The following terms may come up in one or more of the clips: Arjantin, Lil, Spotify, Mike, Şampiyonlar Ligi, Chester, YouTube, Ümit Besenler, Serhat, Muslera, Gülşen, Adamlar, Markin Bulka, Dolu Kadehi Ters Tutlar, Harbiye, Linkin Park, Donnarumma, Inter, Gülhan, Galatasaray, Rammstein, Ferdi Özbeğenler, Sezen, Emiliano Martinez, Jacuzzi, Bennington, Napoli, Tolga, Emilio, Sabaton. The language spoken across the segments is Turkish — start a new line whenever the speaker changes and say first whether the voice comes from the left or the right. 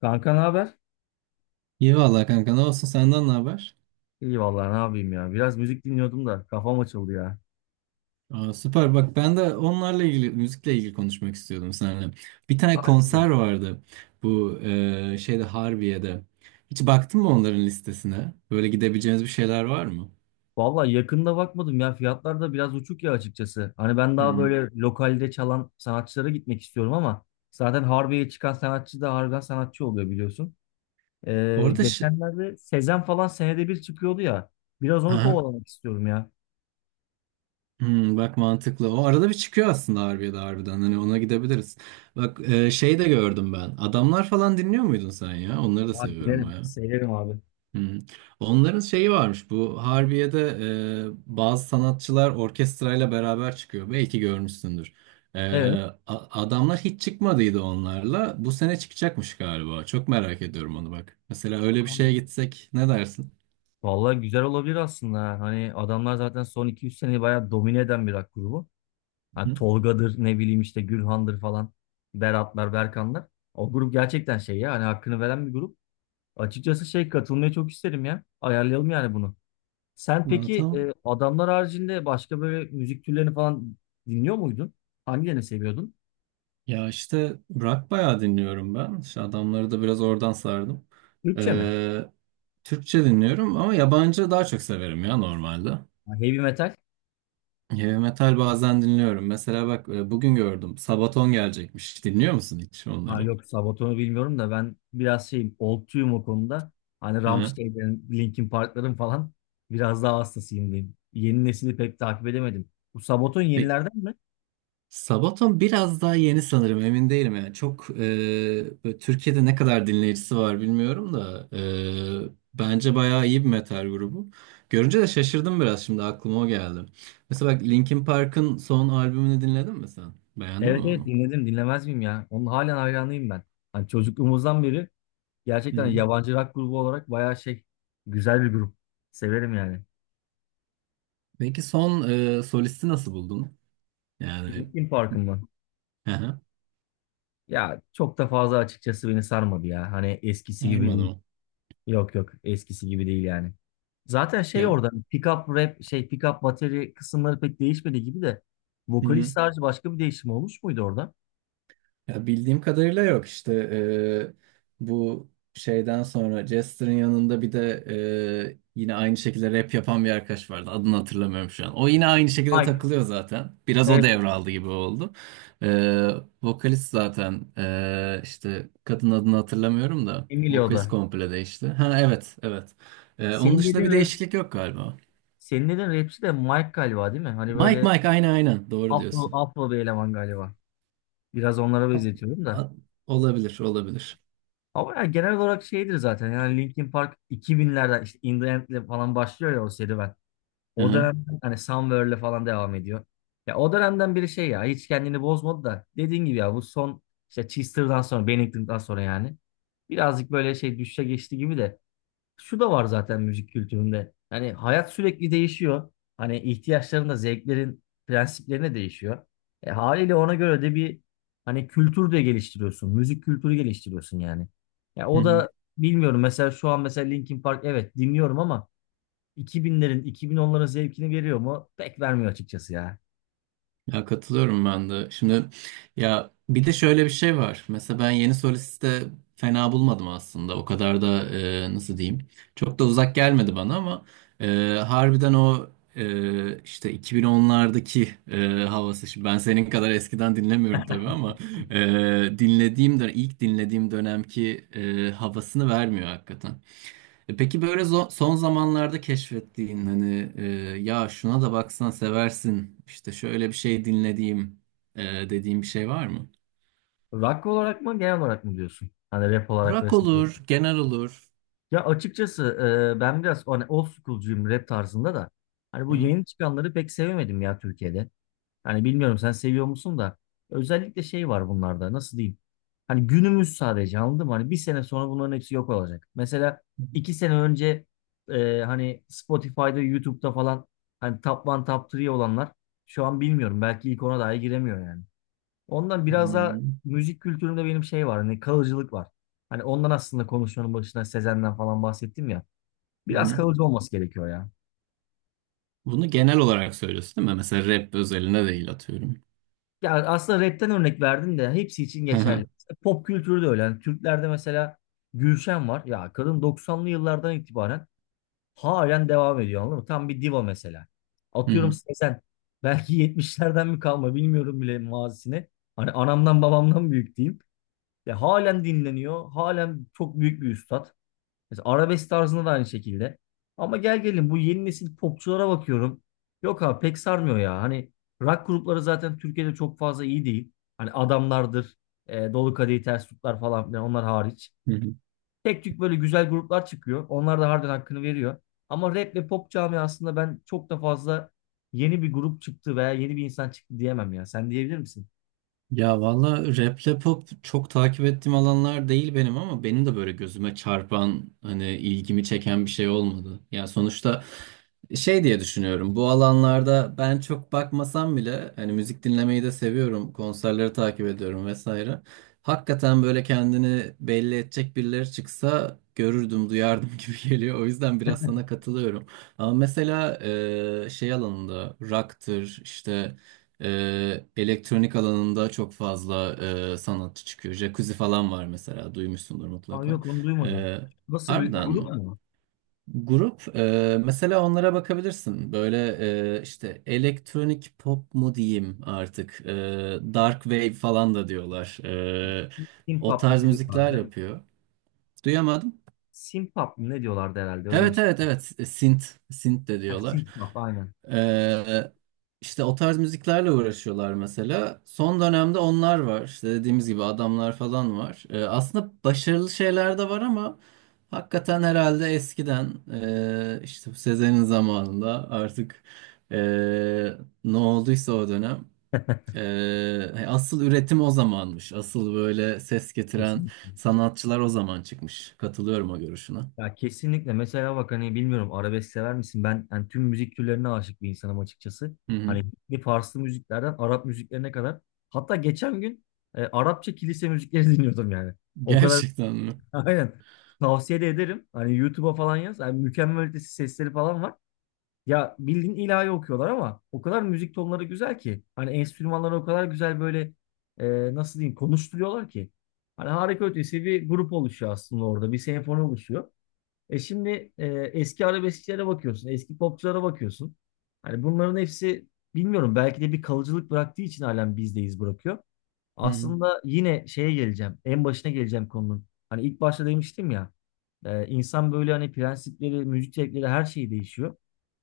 left: Kanka ne haber?
right: İyi valla kanka ne olsun senden ne haber?
left: İyi vallahi ne yapayım ya. Biraz müzik dinliyordum da kafam açıldı ya.
right: Süper bak ben de onlarla ilgili müzikle ilgili konuşmak istiyordum seninle. Bir tane
left: Ha, ne güzel.
right: konser vardı bu Harbiye'de. Hiç baktın mı onların listesine? Böyle gidebileceğiniz bir şeyler var mı?
left: Vallahi yakında bakmadım ya. Fiyatlar da biraz uçuk ya açıkçası. Hani ben daha
right: Hmm.
left: böyle lokalde çalan sanatçılara gitmek istiyorum ama zaten Harbiye'ye çıkan sanatçı da harbiden sanatçı oluyor biliyorsun.
right: Orada ş-
left: Geçenlerde Sezen falan senede bir çıkıyordu ya. Biraz onu
right: Aha.
left: kovalamak istiyorum ya.
right: Hmm, bak mantıklı. O arada bir çıkıyor aslında Harbiye'de harbiden. Hani ona gidebiliriz. Bak şey de gördüm ben. Adamlar falan dinliyor muydun sen ya? Onları da
left: Abi
right: seviyorum.
left: dinlerim, severim abi.
right: Hı hı. Onların şeyi varmış bu Harbiye'de, bazı sanatçılar orkestrayla beraber çıkıyor. Belki görmüşsündür. E,
left: Evet.
right: adamlar hiç çıkmadıydı onlarla. Bu sene çıkacakmış galiba. Çok merak ediyorum onu bak. Mesela öyle bir şeye
left: Abi,
right: gitsek ne dersin?
left: vallahi güzel olabilir aslında. Ha. Hani adamlar zaten son iki üç seneyi bayağı domine eden bir rock grubu. Hani
right: Hı?
left: Tolga'dır ne bileyim işte Gülhan'dır falan. Beratlar, Berkanlar. O grup gerçekten şey ya hani hakkını veren bir grup. Açıkçası şey katılmayı çok isterim ya. Ayarlayalım yani bunu. Sen
right: Bana
left: peki
right: tam
left: adamlar haricinde başka böyle müzik türlerini falan dinliyor muydun? Hangilerini seviyordun?
right: ya işte rock bayağı dinliyorum ben. İşte adamları da biraz oradan sardım.
left: Türkçe mi?
right: E, Türkçe dinliyorum ama yabancı daha çok severim ya normalde.
left: Ha, heavy metal?
right: Heavy metal bazen dinliyorum. Mesela bak bugün gördüm. Sabaton gelecekmiş. Dinliyor musun hiç
left: Ha
right: onları?
left: yok Sabaton'u bilmiyorum da ben biraz şeyim oldtuyum o konuda. Hani
right: Hı.
left: Rammstein'lerin, Linkin Park'ların falan biraz daha hastasıyım diyeyim. Yeni nesili pek takip edemedim. Bu Sabaton
right: Ve
left: yenilerden mi?
right: Sabaton biraz daha yeni sanırım. Emin değilim yani. Böyle Türkiye'de ne kadar dinleyicisi var bilmiyorum da bence bayağı iyi bir metal grubu. Görünce de şaşırdım biraz, şimdi aklıma o geldi. Mesela bak Linkin Park'ın son albümünü dinledin mi sen? Beğendin mi
left: Evet evet
right: onu?
left: dinledim dinlemez miyim ya? Onun halen hayranıyım ben. Hani çocukluğumuzdan beri
right: Hı
left: gerçekten
right: hı.
left: yabancı rock grubu olarak bayağı şey güzel bir grup. Severim yani.
right: Peki son solisti nasıl buldun? Yani
left: Linkin Park'ın mı?
right: hı hı.
left: Ya çok da fazla açıkçası beni sarmadı ya. Hani eskisi gibi
right: Sarmadı
left: değil.
right: mı?
left: Yok yok eskisi gibi değil yani. Zaten şey
right: Ya.
left: orada pick up rap şey pick up bateri kısımları pek değişmedi gibi de vokalist
right: Hı.
left: sadece başka bir değişim olmuş muydu orada?
right: Ya bildiğim kadarıyla yok işte, bu şeyden sonra Jester'ın yanında bir de yine aynı şekilde rap yapan bir arkadaş vardı. Adını hatırlamıyorum şu an. O yine aynı şekilde
left: Mike.
right: takılıyor zaten. Biraz o
left: Evet,
right: devraldı gibi oldu. Eee, vokalist zaten işte kadın adını hatırlamıyorum da vokalist
left: Emilio'da.
right: komple değişti. Ha evet evet. Onun
left: Senin
right: dışında bir
left: dediğin rap,
right: değişiklik yok galiba.
left: senin dediğin rapçi de Mike galiba değil mi? Hani
right: Mike
left: böyle
right: Mike aynen aynen doğru
left: Afro,
right: diyorsun.
left: Afro bir eleman galiba. Biraz onlara
right: At-
left: benzetiyorum da.
right: at- olabilir olabilir.
left: Ama ya genel olarak şeydir zaten. Yani Linkin Park 2000'lerden işte In The End'le falan başlıyor ya o serüven.
right: Hı
left: O
right: hı.
left: dönemden hani Somewhere'le falan devam ediyor. Ya o dönemden biri şey ya hiç kendini bozmadı da dediğin gibi ya bu son işte Chester'dan sonra Bennington'dan sonra yani birazcık böyle şey düşüşe geçti gibi de şu da var zaten müzik kültüründe. Hani hayat sürekli değişiyor. Hani ihtiyaçların da zevklerin prensiplerine değişiyor. Haliyle ona göre de bir hani kültür de geliştiriyorsun. Müzik kültürü geliştiriyorsun yani. Ya
right: Hı
left: o
right: hı.
left: da bilmiyorum mesela şu an mesela Linkin Park evet dinliyorum ama 2000'lerin 2010'ların zevkini veriyor mu? Pek vermiyor açıkçası ya.
right: Ya katılıyorum ben de. Şimdi ya bir de şöyle bir şey var. Mesela ben yeni solisti de fena bulmadım aslında. O kadar da nasıl diyeyim? Çok da uzak gelmedi bana ama e, harbiden o, işte 2010'lardaki havası. Şimdi ben senin kadar eskiden dinlemiyorum tabii ama e, ilk dinlediğim dönemki havasını vermiyor hakikaten. Peki böyle son zamanlarda keşfettiğin hani, ya şuna da baksan seversin işte, şöyle bir şey dinlediğim e, dediğim bir şey var mı?
left: Rock olarak mı genel olarak mı diyorsun? Hani rap olarak
right: Rock
left: vs.
right: olur, genel olur.
left: Ya açıkçası ben biraz hani old school'cuyum rap tarzında da. Hani bu
right: Ya.
left: yeni çıkanları pek sevemedim ya Türkiye'de. Hani bilmiyorum sen seviyor musun da. Özellikle şey var bunlarda nasıl diyeyim. Hani günümüz sadece anladın mı? Hani bir sene sonra bunların hepsi yok olacak. Mesela iki sene önce hani Spotify'da, YouTube'da falan hani top 1, top 3 olanlar şu an bilmiyorum. Belki ilk ona dahi giremiyor yani. Ondan biraz daha
right: Hmm.
left: müzik kültüründe benim şey var. Hani kalıcılık var. Hani ondan aslında konuşmanın başına Sezen'den falan bahsettim ya.
right: Hı
left: Biraz
right: hı.
left: kalıcı olması gerekiyor ya.
right: Bunu genel olarak söylüyorsun değil mi? Mesela rap özelinde değil atıyorum.
left: Ya aslında rapten örnek verdin de hepsi için
right: Hı
left: geçerli.
right: hı.
left: İşte pop kültürü de öyle. Yani Türklerde mesela Gülşen var. Ya kadın 90'lı yıllardan itibaren halen devam ediyor anladın mı? Tam bir diva mesela. Atıyorum
right: Hı
left: Sezen. Belki 70'lerden mi kalma bilmiyorum bile mazisini. Hani anamdan babamdan büyük diyeyim. Ya halen dinleniyor. Halen çok büyük bir üstad. Mesela arabesk tarzında da aynı şekilde. Ama gel gelin bu yeni nesil popçulara bakıyorum. Yok abi pek sarmıyor ya. Hani rock grupları zaten Türkiye'de çok fazla iyi değil. Hani Adamlardır, Dolu Kadehi Ters Tutlar falan filan onlar hariç.
right: hı.
left: Tek tük böyle güzel gruplar çıkıyor. Onlar da harbiden hakkını veriyor. Ama rap ve pop camiasında ben çok da fazla yeni bir grup çıktı veya yeni bir insan çıktı diyemem ya. Sen diyebilir misin?
right: Ya valla raple pop çok takip ettiğim alanlar değil benim, ama benim de böyle gözüme çarpan hani ilgimi çeken bir şey olmadı. Ya sonuçta şey diye düşünüyorum, bu alanlarda ben çok bakmasam bile hani müzik dinlemeyi de seviyorum, konserleri takip ediyorum vesaire. Hakikaten böyle kendini belli edecek birileri çıksa görürdüm duyardım gibi geliyor, o yüzden biraz sana katılıyorum. Ama mesela şey alanında rock'tır işte, elektronik alanında çok fazla sanatçı çıkıyor. Jacuzzi falan var mesela, duymuşsundur
left: Aa,
right: mutlaka.
left: yok onu duymadım.
right: Ee,
left: Nasıl bir
right: harbiden
left: grup
right: mi?
left: mu?
right: Grup, mesela onlara bakabilirsin. Böyle işte elektronik pop mu diyeyim artık. Dark wave falan da diyorlar. O
left: Simpap mı
right: tarz
left: ne diyorlar
right: müzikler
left: değil mi?
right: yapıyor. Duyamadım.
left: Simpap mı ne diyorlardı herhalde öyle bir
right: Evet
left: şey.
right: evet evet. Synth, synth, de
left: Ha,
right: diyorlar.
left: synth pop aynen.
right: Ee, işte o tarz müziklerle uğraşıyorlar mesela. Son dönemde onlar var. İşte dediğimiz gibi adamlar falan var. Aslında başarılı şeyler de var ama hakikaten herhalde eskiden işte bu Sezen'in zamanında artık, ee, ne olduysa o dönem asıl üretim o zamanmış. Asıl böyle ses getiren
left: Kesinlikle.
right: sanatçılar o zaman çıkmış. Katılıyorum o görüşüne.
left: Ya kesinlikle. Mesela bak hani bilmiyorum arabesk sever misin? Ben hani tüm müzik türlerine aşık bir insanım açıkçası.
right: Hı
left: Hani
right: hı.
left: bir Farslı müziklerden Arap müziklerine kadar. Hatta geçen gün Arapça kilise müzikleri dinliyordum yani. O kadar
right: Gerçekten mi?
left: aynen. Tavsiye de ederim. Hani YouTube'a falan yaz. Yani mükemmel ötesi sesleri falan var. Ya bildiğin ilahi okuyorlar ama o kadar müzik tonları güzel ki. Hani enstrümanları o kadar güzel böyle nasıl diyeyim konuşturuyorlar ki. Hani harika ötesi bir grup oluşuyor aslında orada. Bir senfoni oluşuyor. Şimdi eski arabeskçilere bakıyorsun. Eski popçulara bakıyorsun. Hani bunların hepsi bilmiyorum belki de bir kalıcılık bıraktığı için halen bizdeyiz bırakıyor.
right: Hı.
left: Aslında yine şeye geleceğim. En başına geleceğim konunun. Hani ilk başta demiştim ya. İnsan böyle hani prensipleri, müzik zevkleri her şey değişiyor.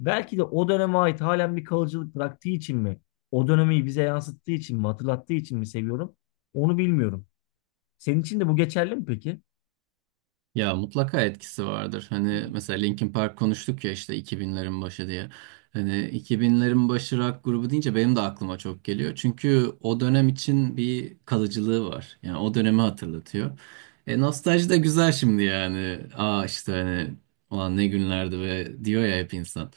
left: Belki de o döneme ait halen bir kalıcılık bıraktığı için mi, o dönemi bize yansıttığı için mi, hatırlattığı için mi seviyorum, onu bilmiyorum. Senin için de bu geçerli mi peki?
right: Ya mutlaka etkisi vardır. Hani mesela Linkin Park konuştuk ya, işte 2000'lerin başı diye. Hani 2000'lerin başı rock grubu deyince benim de aklıma çok geliyor. Çünkü o dönem için bir kalıcılığı var. Yani o dönemi hatırlatıyor. Nostalji de güzel şimdi yani. Aa işte hani ulan ne günlerdi ve diyor ya hep insan.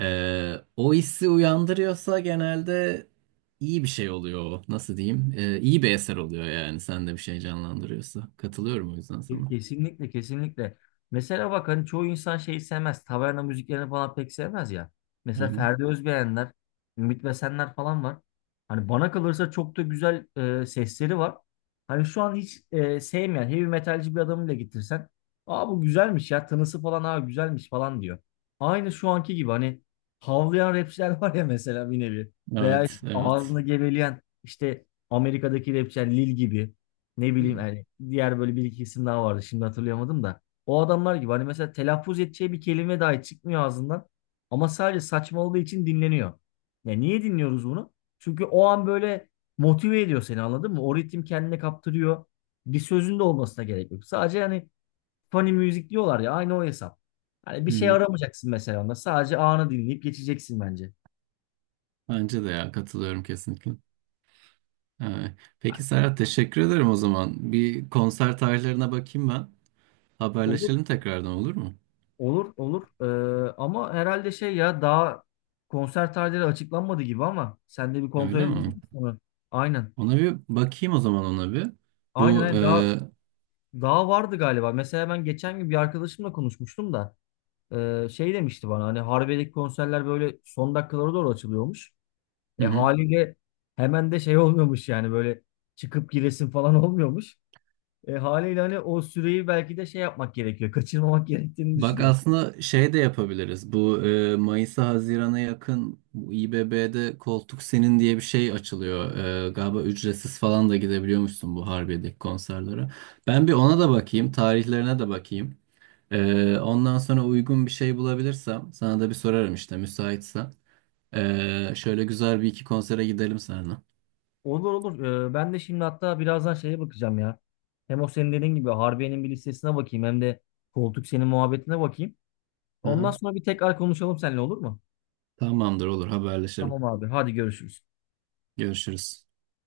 right: O hissi uyandırıyorsa genelde iyi bir şey oluyor o. Nasıl diyeyim? İyi bir eser oluyor yani. Sen de bir şey canlandırıyorsa. Katılıyorum o yüzden sana.
left: Kesinlikle kesinlikle. Mesela bak hani çoğu insan şeyi sevmez. Taverna müziklerini falan pek sevmez ya. Mesela Ferdi Özbeğenler, Ümit Besenler falan var. Hani bana kalırsa çok da güzel sesleri var. Hani şu an hiç sevmeyen heavy metalci bir adamı bile getirsen. Aa bu güzelmiş ya tınısı falan aa güzelmiş falan diyor. Aynı şu anki gibi hani havlayan rapçiler var ya mesela bir nevi. Veya
right: Evet,
left: işte
right: evet.
left: ağzını geveleyen işte Amerika'daki rapçiler Lil gibi. Ne bileyim
right: Yani,
left: yani diğer böyle bir iki isim daha vardı. Şimdi hatırlayamadım da. O adamlar gibi hani mesela telaffuz edeceği bir kelime dahi çıkmıyor ağzından. Ama sadece saçmaladığı için dinleniyor. Ya niye dinliyoruz bunu? Çünkü o an böyle motive ediyor seni anladın mı? O ritim kendine kaptırıyor. Bir sözün de olmasına gerek yok. Sadece hani funny müzik diyorlar ya aynı o hesap. Hani bir şey
right: hı,
left: aramayacaksın mesela onda. Sadece anı dinleyip geçeceksin bence.
right: bence de ya katılıyorum kesinlikle. Ee, peki
left: Yani,
right: Serhat, teşekkür ederim o zaman. Bir konser tarihlerine bakayım ben.
left: olur.
right: Haberleşelim tekrardan, olur mu?
left: Olur olur. Ama herhalde şey ya daha konser tarihleri açıklanmadı gibi ama sen de bir kontrol
right: Öyle mi?
left: edebildin mi sonra? Aynen
right: Ona bir bakayım o zaman, ona bir.
left: aynen
right: Bu e,
left: aynen. Daha
right: hı
left: daha vardı galiba. Mesela ben geçen gün bir arkadaşımla konuşmuştum da şey demişti bana hani Harbiye'deki konserler böyle son dakikalara doğru açılıyormuş.
right: hı.
left: Haliyle hemen de şey olmuyormuş yani böyle çıkıp giresin falan olmuyormuş. Haliyle hani o süreyi belki de şey yapmak gerekiyor kaçırmamak gerektiğini
right: Bak,
left: düşünüyorum.
right: aslında şey de yapabiliriz. Bu Mayıs'a Haziran'a yakın bu İBB'de koltuk senin diye bir şey açılıyor. Galiba ücretsiz falan da gidebiliyormuşsun bu Harbiye'deki konserlere. Ben bir ona da bakayım, tarihlerine de bakayım. Ondan sonra uygun bir şey bulabilirsem sana da bir sorarım işte, müsaitsen. Şöyle güzel bir iki konsere gidelim seninle.
left: Olur olur. Ben de şimdi hatta birazdan şeye bakacağım ya. Hem o senin dediğin gibi Harbiye'nin bir listesine bakayım hem de koltuk senin muhabbetine bakayım. Ondan
right: Aha,
left: sonra bir tekrar konuşalım seninle olur mu?
right: tamamdır olur, haberleşelim.
left: Tamam abi. Hadi görüşürüz.
right: Görüşürüz.